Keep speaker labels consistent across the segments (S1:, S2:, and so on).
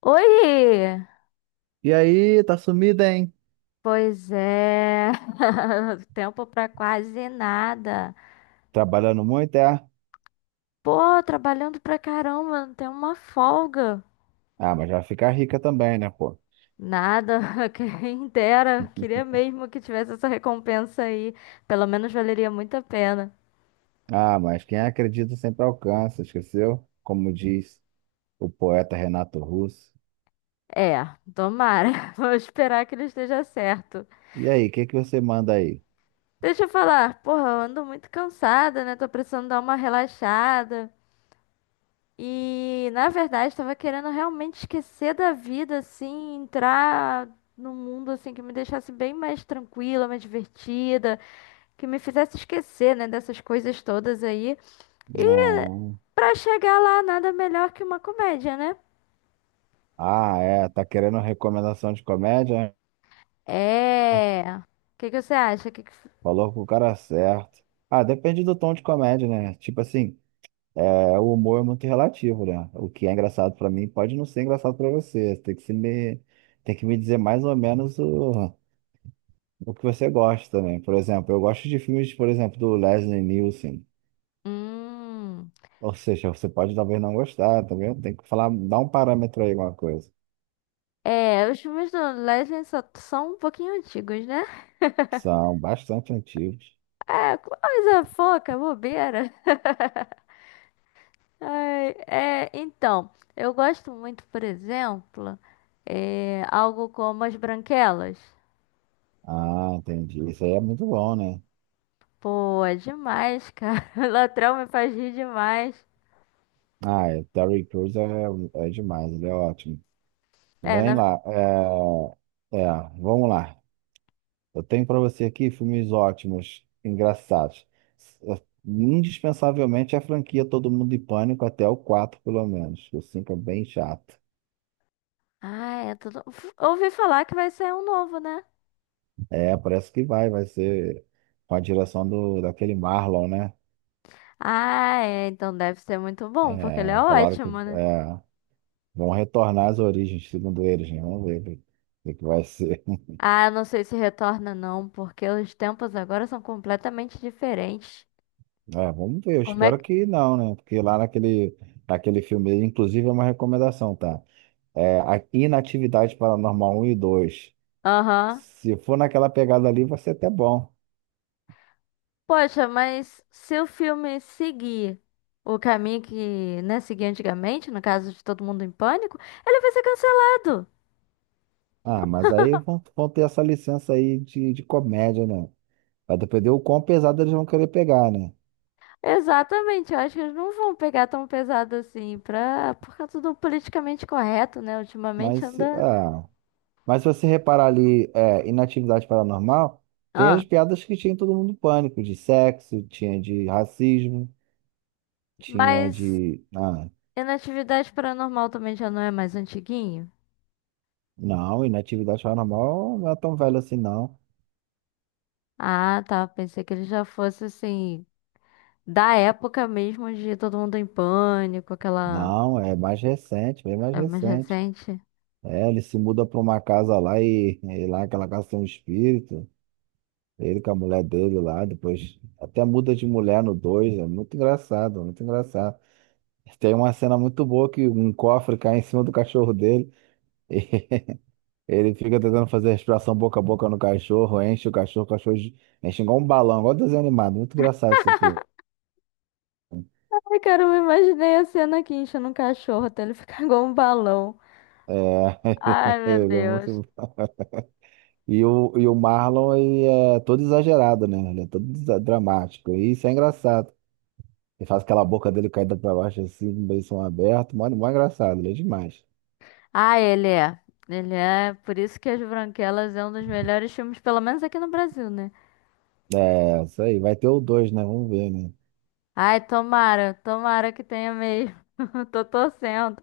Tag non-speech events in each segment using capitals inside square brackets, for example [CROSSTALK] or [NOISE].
S1: Oi!
S2: E aí, tá sumida, hein?
S1: Pois é, [LAUGHS] tempo pra quase nada.
S2: Trabalhando muito, é?
S1: Pô, trabalhando pra caramba, não tem uma folga.
S2: Ah, mas vai ficar rica também, né, pô?
S1: Nada, [LAUGHS] quem dera. Queria
S2: [LAUGHS]
S1: mesmo que tivesse essa recompensa aí. Pelo menos valeria muito a pena.
S2: Ah, mas quem acredita sempre alcança, esqueceu? Como diz o poeta Renato Russo.
S1: É, tomara. [LAUGHS] Vou esperar que ele esteja certo.
S2: E aí, o que que você manda aí?
S1: Deixa eu falar, porra, eu ando muito cansada, né? Tô precisando dar uma relaxada. E na verdade estava querendo realmente esquecer da vida, assim, entrar num mundo assim que me deixasse bem mais tranquila, mais divertida, que me fizesse esquecer, né, dessas coisas todas aí. E
S2: Não.
S1: pra chegar lá, nada melhor que uma comédia, né?
S2: Ah, é, tá querendo recomendação de comédia? Né?
S1: É. O que que você acha? Que que...
S2: Falou com o cara certo. Ah, depende do tom de comédia, né? Tipo assim, é, o humor é muito relativo, né? O que é engraçado pra mim pode não ser engraçado pra você. Você Tem que se me, tem que me dizer mais ou menos o, que você gosta, né? Por exemplo, eu gosto de filmes, por exemplo, do Leslie Nielsen.
S1: Hum.
S2: Ou seja, você pode talvez não gostar, também tem que falar, dar um parâmetro aí, alguma coisa.
S1: É, os filmes do Leslie só são um pouquinho antigos, né?
S2: São bastante antigos.
S1: É, coisa foca, bobeira. [LAUGHS] Ai, é, então, eu gosto muito, por exemplo, é, algo como As Branquelas.
S2: Ah, entendi. Isso aí é muito bom, né?
S1: Pô, é demais, cara. [LAUGHS] O Latrão me faz rir demais.
S2: Ah, é, Terry Crews é, é, demais, ele é ótimo.
S1: É,
S2: Vem
S1: na...
S2: lá, é, é, vamos lá. Eu tenho para você aqui filmes ótimos, engraçados. S- Indispensavelmente, a franquia Todo Mundo em Pânico, até o 4, pelo menos. O 5 é bem chato.
S1: Ah, é tudo... Uf, ouvi falar que vai sair um novo, né?
S2: É, parece que vai, ser com a direção daquele Marlon, né?
S1: Ah, é, então deve ser muito bom, porque ele é
S2: É, falaram
S1: ótimo, né?
S2: vão retornar às origens, segundo eles, né? Vamos ver o que vai ser. [LAUGHS]
S1: Ah, eu não sei se retorna não, porque os tempos agora são completamente diferentes.
S2: É, vamos ver, eu
S1: Como é
S2: espero
S1: que...
S2: que não, né? Porque lá naquele filme, inclusive é uma recomendação, tá? É, a Inatividade Paranormal um e dois.
S1: Aham.
S2: Se for naquela pegada ali, vai ser até bom.
S1: Poxa, mas se o filme seguir o caminho que, né, seguia antigamente, no caso de Todo Mundo em Pânico, ele vai ser cancelado.
S2: Ah, mas aí vão ter essa licença aí de comédia, né? Vai depender o quão pesado eles vão querer pegar, né?
S1: Exatamente, eu acho que eles não vão pegar tão pesado assim, pra, por causa do politicamente correto, né? Ultimamente
S2: Mas,
S1: anda.
S2: ah, Mas se você reparar ali, inatividade paranormal, tem as
S1: Ah.
S2: piadas que tinha em Todo Mundo em Pânico, de sexo, tinha de racismo, tinha
S1: Mas
S2: de. Ah,
S1: Inatividade Paranormal também já não é mais antiguinho?
S2: não, inatividade paranormal não é tão velho assim, não.
S1: Ah, tá. Pensei que ele já fosse assim, da época mesmo de Todo Mundo em Pânico, aquela.
S2: Não, é mais recente, bem mais
S1: É mais
S2: recente.
S1: recente.
S2: É, ele se muda para uma casa lá e lá naquela casa tem um espírito. Ele com a mulher dele lá, depois até muda de mulher no dois. É muito engraçado, muito engraçado. Tem uma cena muito boa que um cofre cai em cima do cachorro dele. [LAUGHS] Ele fica tentando fazer respiração boca a boca no cachorro, enche o cachorro enche igual um balão, igual desenho animado. Muito engraçado esse filme.
S1: Ai, cara, eu imaginei a cena aqui enchendo um cachorro até ele ficar [LAUGHS] igual um balão.
S2: É,
S1: Ai,
S2: [LAUGHS]
S1: meu
S2: ele é muito...
S1: Deus.
S2: bom. E o Marlon, ele é todo exagerado, né? Ele é todo dramático. E isso é engraçado. Ele faz aquela boca dele caída pra baixo, assim, com o beição aberto. Mó, mó engraçado, ele é demais.
S1: Ah, ele é. Ele é. Por isso que As Branquelas é um dos melhores filmes, pelo menos aqui no Brasil, né?
S2: É, isso aí. Vai ter o dois, né? Vamos ver, né?
S1: Ai, tomara, tomara que tenha mesmo. [LAUGHS] Eu tô torcendo.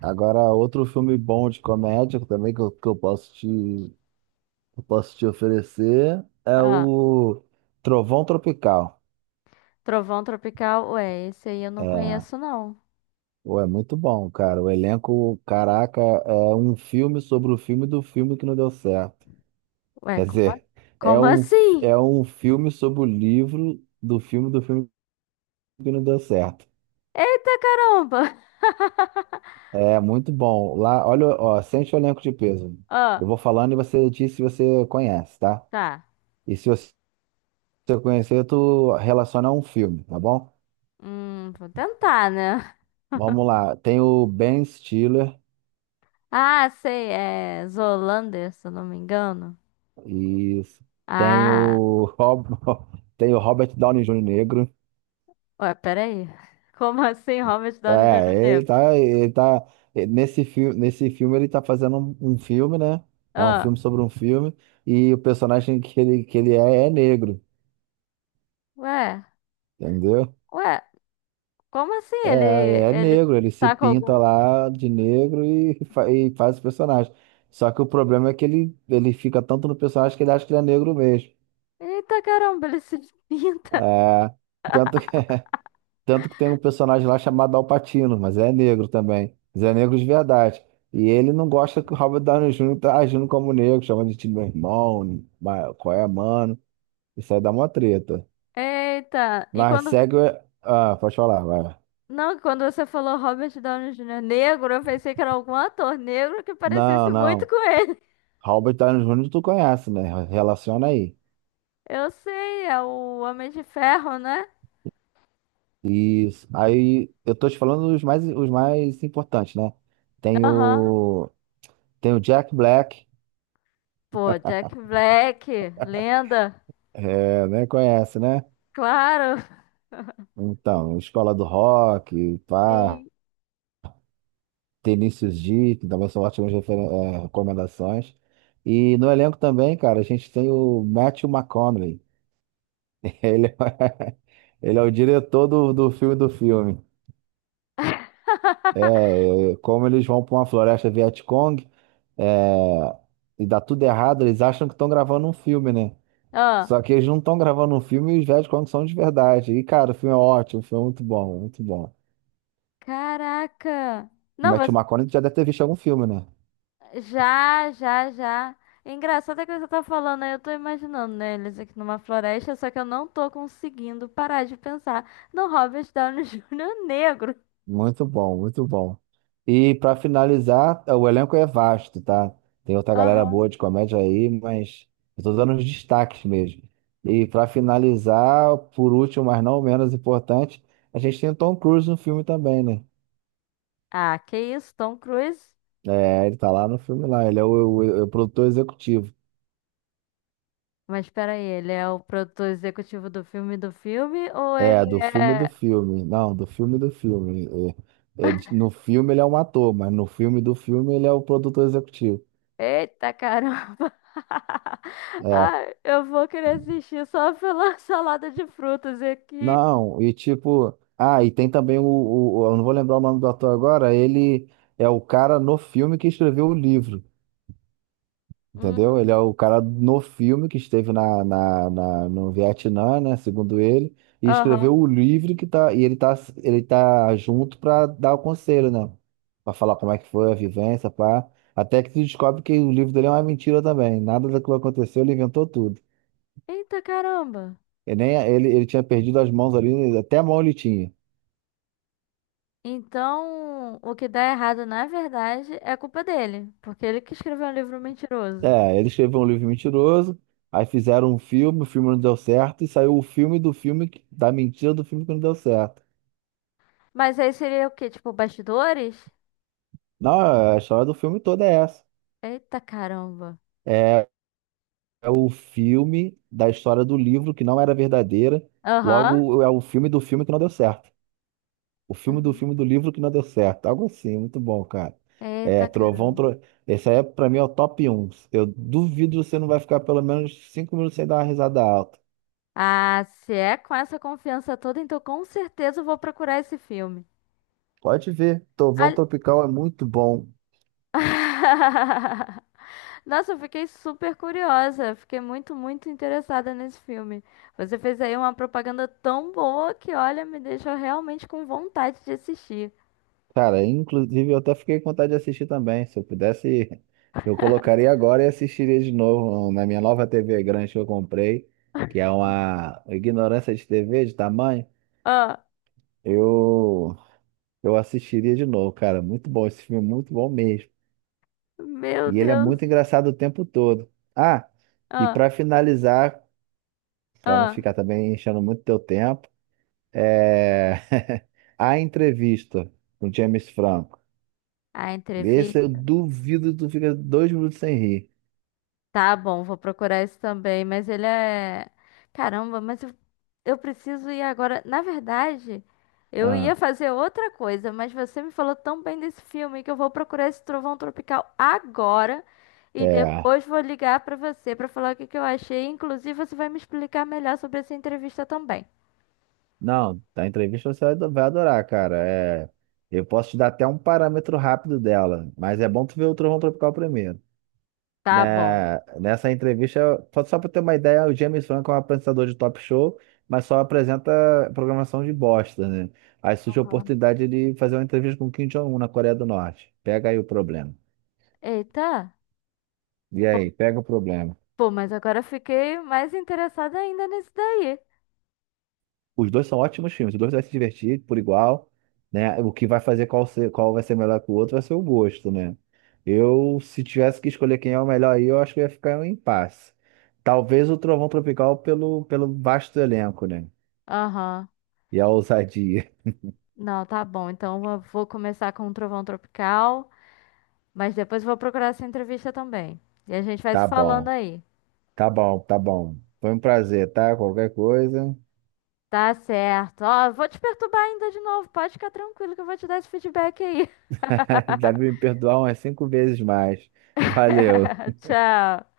S2: Agora, outro filme bom de comédia também que eu posso te oferecer é
S1: Ah,
S2: o Trovão Tropical.
S1: Trovão Tropical, ué, esse aí eu não
S2: É,
S1: conheço, não.
S2: pô, é muito bom, cara. O elenco, caraca, é um filme sobre o filme do filme que não deu certo.
S1: Ué,
S2: Quer
S1: como, a-
S2: dizer, é
S1: como
S2: um,
S1: assim?
S2: é um filme sobre o livro do filme que não deu certo.
S1: Eita caramba! [LAUGHS]
S2: É muito bom. Lá, olha, ó, sente o elenco de peso.
S1: Ó,
S2: Eu vou falando e você diz se você conhece, tá?
S1: tá.
S2: E se você conhecer, tu relaciona a um filme, tá bom?
S1: Vou tentar, né?
S2: Vamos lá. Tem o Ben Stiller.
S1: Ah, sei, é Zoolander, se eu não me engano.
S2: Isso. Tem
S1: Ah,
S2: o, Rob... [LAUGHS] tem o Robert Downey Jr. negro.
S1: ué, peraí. [LAUGHS] Como assim, Robert Downey
S2: É,
S1: Jr.
S2: ele
S1: negro?
S2: tá, ele tá nesse filme ele tá fazendo um filme, né? É um
S1: Ah,
S2: filme sobre um filme e o personagem que ele é negro,
S1: ué,
S2: entendeu?
S1: ué, como assim?
S2: É,
S1: Ele,
S2: é
S1: ele
S2: negro, ele se
S1: tá com
S2: pinta
S1: algum.
S2: lá de negro e faz o personagem. Só que o problema é que ele fica tanto no personagem que ele acha que ele é negro mesmo.
S1: Eita caramba, ele se [LAUGHS] pinta.
S2: É, tanto que [LAUGHS] Tanto que tem um personagem lá chamado Al Pacino, mas é negro também. Mas é negro de verdade. E ele não gosta que o Robert Downey Jr. tá agindo como negro, chamando de time meu irmão, qual é, mano? Isso aí dá uma treta.
S1: Eita, e
S2: Mas
S1: quando.
S2: segue. Ah, pode falar, vai.
S1: Não, quando você falou Robert Downey Jr. negro, eu pensei que era algum ator negro que parecesse
S2: Não,
S1: muito
S2: não.
S1: com ele. [LAUGHS]
S2: Robert Downey Jr. tu conhece, né? Relaciona aí.
S1: Eu sei, é o Homem de Ferro, né?
S2: Isso. Aí eu tô te falando os mais importantes, né? Tem
S1: Aham.
S2: o, tem o Jack Black,
S1: Pô, Jack Black, lenda.
S2: é, né? Conhece, né?
S1: Claro,
S2: Então, Escola do Rock,
S1: [LAUGHS]
S2: pá,
S1: sim.
S2: Vinícius D, que também são ótimas recomendações. E no elenco também, cara, a gente tem o Matthew McConaughey. [LAUGHS] Ele é, ele é o diretor do filme do filme. Como eles vão para uma floresta Vietcong, é, e dá tudo errado, eles acham que estão gravando um filme, né?
S1: Ah,
S2: Só que eles não estão gravando um filme e os Vietcong são de verdade. E, cara, o filme é ótimo, o filme é muito bom, muito bom.
S1: caraca.
S2: O
S1: Não,
S2: Matthew McConaughey já deve ter visto algum filme, né?
S1: já, já, já. É engraçado é que você tá falando aí, eu tô imaginando, né, eles aqui numa floresta, só que eu não tô conseguindo parar de pensar no Robert Downey [LAUGHS] Júnior negro.
S2: Muito bom, muito bom. E para finalizar, o elenco é vasto, tá? Tem outra galera boa
S1: Aham.
S2: de comédia aí, mas eu tô dando os destaques mesmo. E para finalizar, por último, mas não menos importante, a gente tem o Tom Cruise no filme também, né?
S1: Ah, que isso, Tom Cruise?
S2: É, ele tá lá no filme lá, ele é o produtor executivo.
S1: Mas espera aí, ele é o produtor executivo do filme ou ele
S2: É, do filme do
S1: é...
S2: filme. Não, do filme do filme. No filme ele é um ator, mas no filme do filme ele é o produtor executivo.
S1: Eita caramba! [LAUGHS]
S2: É.
S1: Ai, eu vou querer assistir só pela [LAUGHS] salada de frutas aqui.
S2: Não, e tipo, e tem também o eu não vou lembrar o nome do ator agora, ele é o cara no filme que escreveu o livro, entendeu?
S1: Hum,
S2: Ele é o cara no filme que esteve no Vietnã, né, segundo ele, e escreveu
S1: aham.
S2: o livro e ele tá junto pra dar o conselho, né? Pra falar como é que foi a vivência, pá. Até que se descobre que o livro dele é uma mentira também, nada daquilo aconteceu, ele inventou tudo.
S1: Eita caramba!
S2: Ele, nem, ele tinha perdido as mãos ali, até a mão ele tinha.
S1: Então, o que dá errado, na verdade, é culpa dele, porque ele que escreveu um livro mentiroso.
S2: É, ele escreveu um livro mentiroso, aí fizeram um filme, o filme não deu certo, e saiu o filme do filme, da mentira do filme que não deu certo.
S1: Mas aí seria o quê? Tipo, bastidores?
S2: Não, a história do filme toda é essa.
S1: Eita caramba.
S2: É, é o filme da história do livro que não era verdadeira,
S1: Aham.
S2: logo é o filme do filme que não deu certo. O
S1: Uhum.
S2: filme do livro que não deu certo. Algo assim, muito bom, cara. É,
S1: Eita caramba.
S2: Esse aí, é, pra mim, é o top um. Eu duvido você não vai ficar pelo menos 5 minutos sem dar uma risada alta.
S1: Ah, se é com essa confiança toda, então com certeza eu vou procurar esse filme.
S2: Pode ver, Trovão
S1: Ali-
S2: Tropical é muito bom.
S1: [LAUGHS] Nossa, eu fiquei super curiosa. Fiquei muito, muito interessada nesse filme. Você fez aí uma propaganda tão boa que, olha, me deixou realmente com vontade de assistir.
S2: Cara, inclusive eu até fiquei com vontade de assistir também. Se eu pudesse, [LAUGHS] eu colocaria agora e assistiria de novo um, na minha nova TV grande que eu comprei, que é uma ignorância de TV de tamanho.
S1: Ah,
S2: Eu eu assistiria de novo, cara. Muito bom esse filme, é muito bom mesmo.
S1: meu
S2: E ele é
S1: Deus.
S2: muito engraçado o tempo todo. Ah, e
S1: Ah,
S2: pra finalizar, pra não
S1: ah.
S2: ficar também enchendo muito teu tempo, é [LAUGHS] a entrevista com James Franco.
S1: A
S2: Esse eu
S1: entrevista.
S2: duvido que tu fica 2 minutos sem rir.
S1: Tá bom, vou procurar isso também. Mas ele é. Caramba, mas eu preciso ir agora. Na verdade, eu
S2: Ah,
S1: ia fazer outra coisa, mas você me falou tão bem desse filme que eu vou procurar esse Trovão Tropical agora. E
S2: é.
S1: depois vou ligar pra você pra falar o que que eu achei. Inclusive, você vai me explicar melhor sobre essa entrevista também.
S2: Não, da entrevista você vai adorar, cara. É, eu posso te dar até um parâmetro rápido dela, mas é bom tu ver o Trovão Tropical primeiro.
S1: Tá bom.
S2: Né, nessa entrevista, só pra ter uma ideia, o James Franco é um apresentador de talk show, mas só apresenta programação de bosta, né? Aí surge a
S1: Aham.
S2: oportunidade de fazer uma entrevista com Kim Jong-un na Coreia do Norte. Pega aí o problema.
S1: Eita.
S2: E aí, pega o problema.
S1: Pô, mas agora eu fiquei mais interessada ainda nesse daí.
S2: Os dois são ótimos filmes, os dois vai se divertir por igual, né? O que vai fazer qual vai ser melhor que o outro vai ser o gosto, né? Eu, se tivesse que escolher quem é o melhor aí, eu acho que ia ficar em um impasse. Talvez o Trovão Tropical pelo vasto elenco, né?
S1: Aham.
S2: E a ousadia. [LAUGHS]
S1: Não, tá bom. Então eu vou começar com o Trovão Tropical, mas depois vou procurar essa entrevista também. E a gente vai se
S2: Tá
S1: falando
S2: bom,
S1: aí.
S2: tá bom, tá bom. Foi um prazer, tá? Qualquer coisa.
S1: Tá certo. Ó, eu vou te perturbar ainda de novo. Pode ficar tranquilo que eu vou te dar esse feedback aí.
S2: [LAUGHS] Deve me perdoar umas cinco vezes mais. Valeu.
S1: [LAUGHS] Tchau.